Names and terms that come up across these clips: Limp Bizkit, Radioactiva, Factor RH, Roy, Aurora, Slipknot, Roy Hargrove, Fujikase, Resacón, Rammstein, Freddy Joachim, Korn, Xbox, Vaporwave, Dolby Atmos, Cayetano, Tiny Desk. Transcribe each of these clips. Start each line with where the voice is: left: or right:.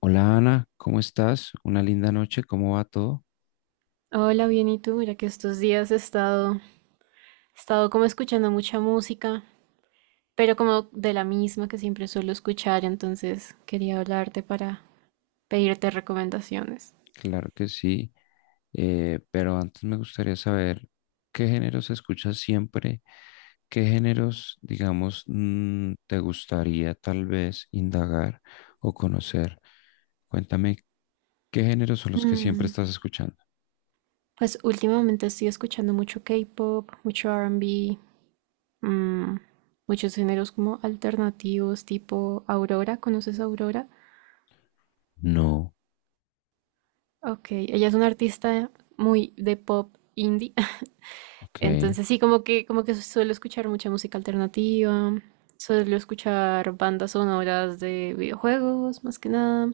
left: Hola Ana, ¿cómo estás? Una linda noche, ¿cómo va todo?
right: Hola, bien, ¿y tú? Mira que estos días he estado como escuchando mucha música, pero como de la misma que siempre suelo escuchar, entonces quería hablarte para pedirte recomendaciones.
left: Claro que sí, pero antes me gustaría saber qué géneros escuchas siempre, qué géneros, digamos, te gustaría tal vez indagar o conocer. Cuéntame, ¿qué géneros son los que siempre
right: Mm,
left: estás escuchando?
right: Pues últimamente estoy escuchando mucho K-pop, mucho R&B, mm, muchos géneros como alternativos, tipo Aurora. ¿Conoces a Aurora?
left: No,
right: Ok, ella es una artista muy de pop indie.
left: ok,
right: Entonces sí, como que suelo escuchar mucha música alternativa, suelo escuchar bandas sonoras de videojuegos, más que nada.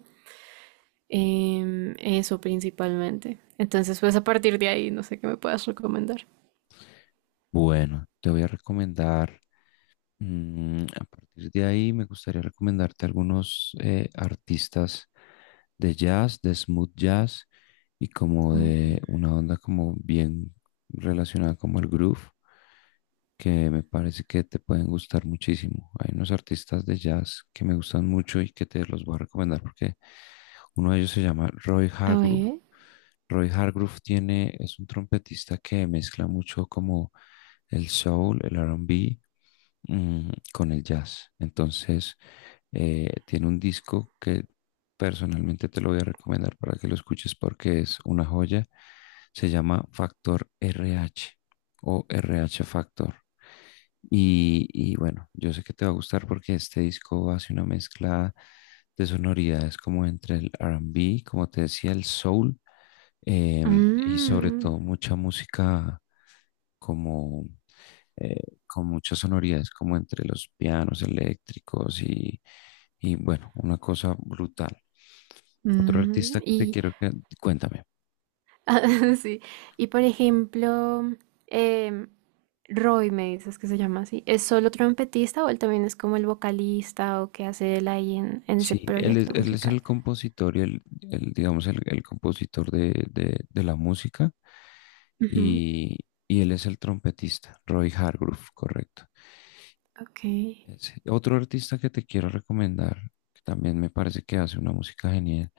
right: Eso principalmente. Entonces, pues a partir de ahí, no sé qué me puedas recomendar.
left: bueno, te voy a recomendar. A partir de ahí me gustaría recomendarte algunos artistas de jazz, de smooth jazz y como
right: Mm.
left: de una onda como bien relacionada como el groove, que me parece que te pueden gustar muchísimo. Hay unos artistas de jazz que me gustan mucho y que te los voy a recomendar porque uno de ellos se llama Roy
right: A
left: Hargrove.
right: ver.
left: Roy Hargrove tiene, es un trompetista que mezcla mucho como el soul, el R&B con el jazz. Entonces, tiene un disco que personalmente te lo voy a recomendar para que lo escuches porque es una joya. Se llama Factor RH o RH Factor. Y bueno, yo sé que te va a gustar porque este disco hace una mezcla de sonoridades como entre el R&B, como te decía, el soul, y sobre
right: Mm,
left: todo mucha música como eh, con muchas sonoridades como entre los pianos eléctricos y, bueno, una cosa brutal. Otro
right: mm,
left: artista que te
right: y
left: quiero que, cuéntame.
right: ah, sí. Y por ejemplo, em, Roy me dices que se llama así. ¿Es solo trompetista o él también es como el vocalista o qué hace él ahí en ese
left: Sí, él es,
right: proyecto
left: él es
right: musical?
left: el compositor y digamos, el compositor de la música
right: Ujú.
left: y, y él es el trompetista, Roy Hargrove, correcto.
right: Ok.
left: Otro artista que te quiero recomendar, que también me parece que hace una música genial,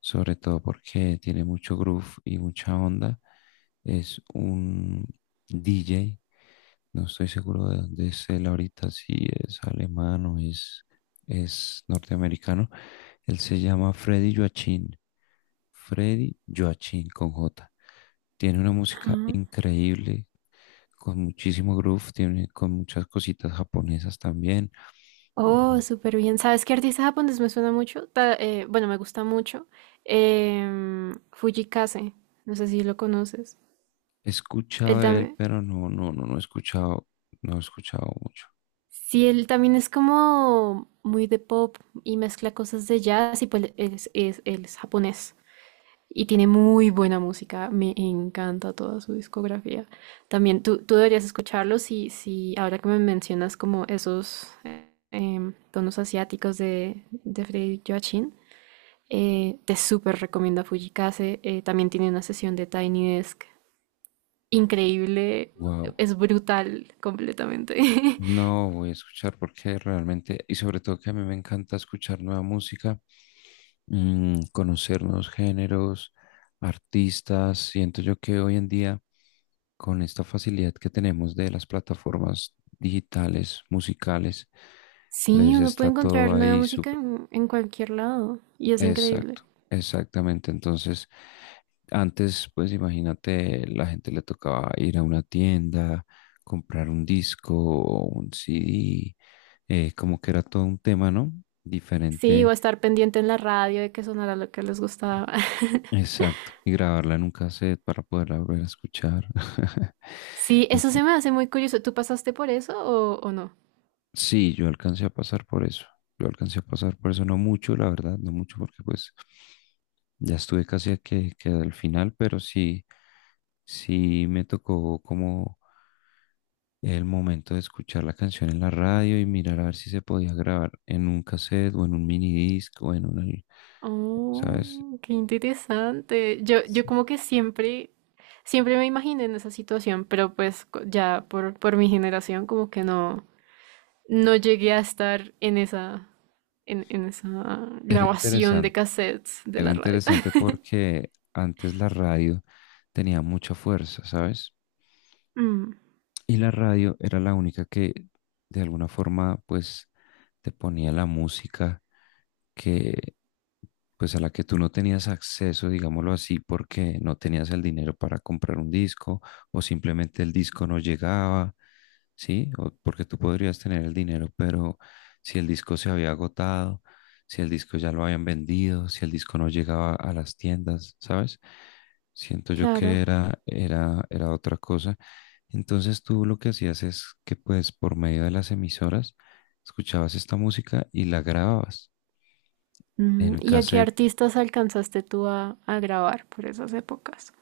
left: sobre todo porque tiene mucho groove y mucha onda, es un DJ, no estoy seguro de dónde es él ahorita, si es alemán o es norteamericano. Él se llama Freddy Joachim, Freddy Joachim con J. Tiene una música
right: Ajá.
left: increíble, con muchísimo groove, tiene con muchas cositas japonesas también.
right: Oh,
left: Ujú.
right: súper bien. ¿Sabes qué artista japonés me suena mucho? Bueno, me gusta mucho. Fujikase. No sé si lo conoces.
left: He
right: Él
left: escuchado de él,
right: también.
left: pero no, no, no, no he escuchado mucho.
right: Sí, él también es como muy de pop y mezcla cosas de jazz y pues él es japonés. Y tiene muy buena música, me encanta toda su discografía. También tú deberías escucharlo si, si ahora que me mencionas como esos tonos asiáticos de Freddy Joachim, te súper recomiendo a Fujikase. También tiene una sesión de Tiny Desk increíble,
left: Wow.
right: es brutal completamente.
left: No voy a escuchar porque realmente, y sobre todo que a mí me encanta escuchar nueva música, conocer nuevos géneros, artistas. Siento yo que hoy en día, con esta facilidad que tenemos de las plataformas digitales, musicales,
right: Sí,
left: pues
right: uno puede
left: está todo
right: encontrar nueva
left: ahí.
right: música en cualquier lado y es increíble.
left: Exacto, exactamente. Entonces, antes, pues imagínate, la gente le tocaba ir a una tienda, comprar un disco o un CD, como que era todo un tema, ¿no?
right: Sí, o
left: Diferente,
right: estar pendiente en la radio de que sonara lo que les gustaba.
left: exacto, y grabarla en un cassette para poderla volver a escuchar.
right: Sí, eso
left: Ento-
right: se me hace muy curioso. ¿Tú pasaste por eso o no?
left: sí, yo alcancé a pasar por eso. Yo alcancé a pasar por eso, no mucho, la verdad, no mucho, porque pues ya estuve casi a que, al final, pero sí. Sí, me tocó como el momento de escuchar la canción en la radio y mirar a ver si se podía grabar en un cassette o en un minidisc o en un, ¿sabes?
right: Oh, qué interesante. Yo
left: Sí.
right: como que siempre, siempre me imaginé en esa situación, pero pues por mi generación como que no, no llegué a estar en esa
left: Era
right: grabación de
left: interesante,
right: cassettes de
left: era
right: la radio.
left: interesante porque antes la radio tenía mucha fuerza, ¿sabes?
right: Mm,
left: Y la radio era la única que de alguna forma pues te ponía la música pues a la que tú no tenías acceso, digámoslo así, porque no tenías el dinero para comprar un disco o simplemente el disco no llegaba, ¿sí? O porque tú podrías tener el dinero, pero si el disco se había agotado, si el disco ya lo habían vendido, si el disco no llegaba a las tiendas, ¿sabes? Siento yo que
right: claro.
left: era otra cosa. Entonces tú lo que hacías es que pues por medio de las emisoras escuchabas esta música y la grababas
right: Mm,
left: en
right: ¿y a qué
left: cassette.
right: artistas alcanzaste tú a grabar por esas épocas?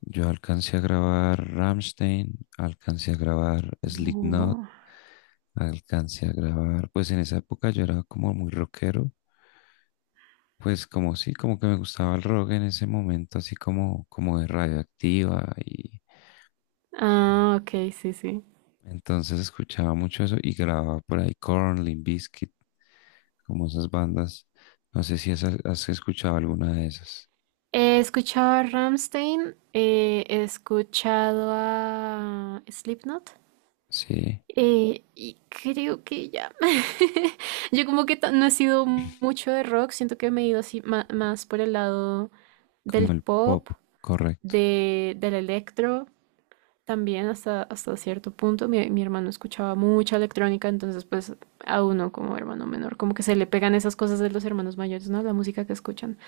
left: Yo alcancé a grabar Rammstein, alcancé a grabar Slipknot,
right: Oh.
left: alcancé a grabar, pues en esa época yo era como muy rockero, pues como sí, como que me gustaba el rock en ese momento, así como de Radioactiva y
right: Ah, ok, sí, sí.
left: entonces escuchaba mucho eso y grababa por ahí Korn, Limp Bizkit, como esas bandas. No sé si has escuchado alguna de esas.
right: He escuchado a Rammstein, he escuchado a Slipknot
left: Sí,
right: y creo que ya. Yo como que ta- No he sido mucho de rock, siento que me he ido así más por el lado
left: como
right: del
left: el
right: pop,
left: pop, correcto.
right: del electro, también hasta, hasta cierto punto. Mi hermano escuchaba mucha electrónica, entonces pues a uno como hermano menor, como que se le pegan esas cosas de los hermanos mayores, ¿no? La música que escuchan.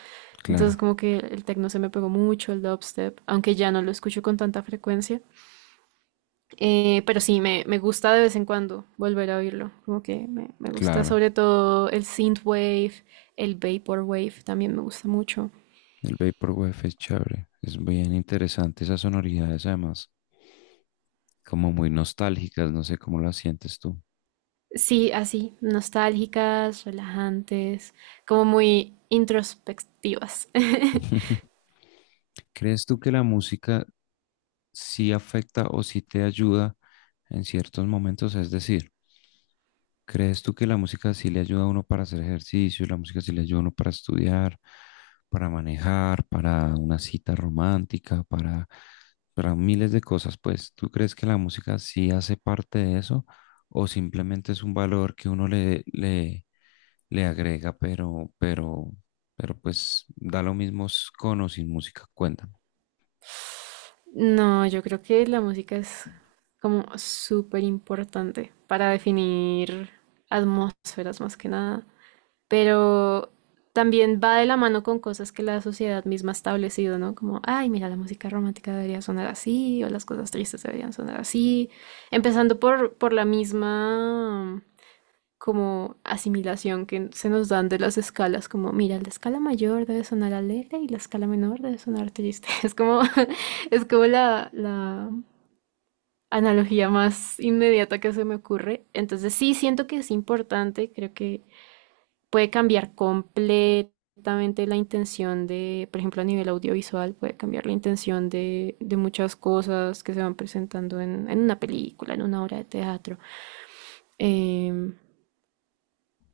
right: Entonces
left: Claro,
right: como que el techno se me pegó mucho, el dubstep, aunque ya no lo escucho con tanta frecuencia. Pero sí, me gusta de vez en cuando volver a oírlo. Me gusta
left: claro.
right: sobre todo el synthwave, el vaporwave también me gusta mucho.
left: El Vaporwave es chévere, es bien interesante esas sonoridades además, como muy nostálgicas, no sé cómo las sientes tú.
right: Sí, así, nostálgicas, relajantes, como muy introspectivas.
left: ¿Crees tú que la música sí afecta o sí te ayuda en ciertos momentos? Es decir, ¿crees tú que la música sí le ayuda a uno para hacer ejercicio, la música sí le ayuda a uno para estudiar, para manejar, para una cita romántica, para miles de cosas? Pues, ¿tú crees que la música sí hace parte de eso o simplemente es un valor que uno le agrega, pero pues da lo mismo con o sin música? Cuéntame.
right: No, yo creo que la música es como súper importante para definir atmósferas más que nada, pero también va de la mano con cosas que la sociedad misma ha establecido, ¿no? Como, ay, mira, la música romántica debería sonar así, o las cosas tristes deberían sonar así, empezando por la misma como asimilación que se nos dan de las escalas, como, mira, la escala mayor debe sonar alegre y la escala menor debe sonar triste. Es como, es como la analogía más inmediata que se me ocurre. Entonces sí, siento que es importante, creo que puede cambiar completamente la intención de, por ejemplo, a nivel audiovisual, puede cambiar la intención de muchas cosas que se van presentando en una película, en una obra de teatro. Em,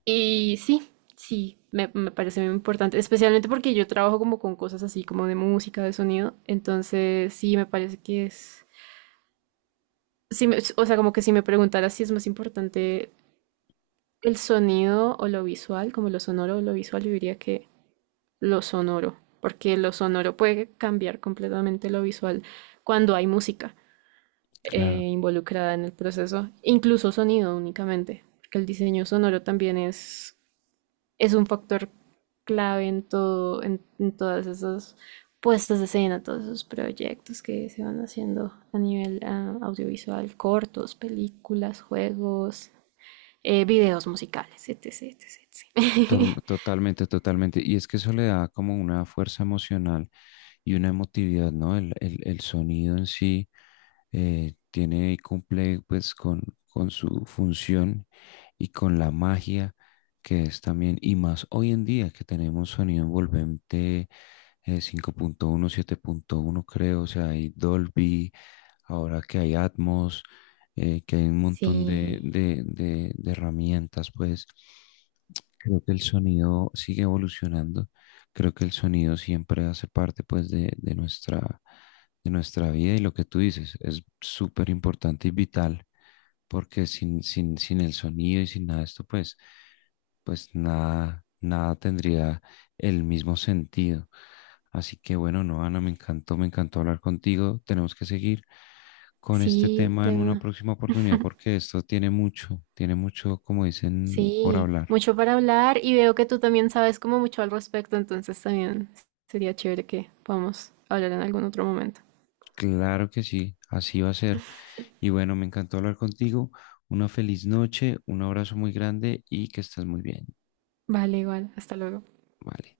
right: y sí, sí, me parece muy importante, especialmente porque yo trabajo como con cosas así, como de música, de sonido, entonces sí, me parece que sí o sea, como que si me preguntaras si es más importante el sonido o lo visual, como lo sonoro o lo visual, yo diría que lo sonoro, porque lo sonoro puede cambiar completamente lo visual cuando hay música
left: Claro.
right: involucrada en el proceso, incluso sonido únicamente, porque el diseño sonoro también es un factor clave en todo, en todas esas puestas de escena, todos esos proyectos que se van haciendo a nivel audiovisual, cortos, películas, juegos, videos musicales, etc, etc, etc.
left: Totalmente, totalmente. Y es que eso le da como una fuerza emocional y una emotividad, ¿no? El sonido en sí tiene y cumple pues con su función y con la magia que es también, y más hoy en día que tenemos sonido envolvente 5.1 7.1 creo, o sea, hay Dolby, ahora que hay Atmos, que hay un montón
right: Sí,
left: de herramientas, pues. Creo que el sonido sigue evolucionando. Creo que el sonido siempre hace parte pues de nuestra vida y lo que tú dices es súper importante y vital porque sin el sonido y sin nada de esto pues, nada, nada tendría el mismo sentido. Así que bueno, no, Ana, me encantó hablar contigo. Tenemos que seguir con este
right: sí,
left: tema
right: de
left: en una
right: verdad.
left: próxima oportunidad porque esto tiene mucho, como dicen, por
right: Sí,
left: hablar.
right: mucho para hablar y veo que tú también sabes como mucho al respecto, entonces también sería chévere que podamos hablar en algún otro momento.
left: Claro que sí, así va a ser. Y bueno, me encantó hablar contigo. Una feliz noche, un abrazo muy grande y que estés muy bien.
right: Vale, igual, hasta luego.
left: Vale.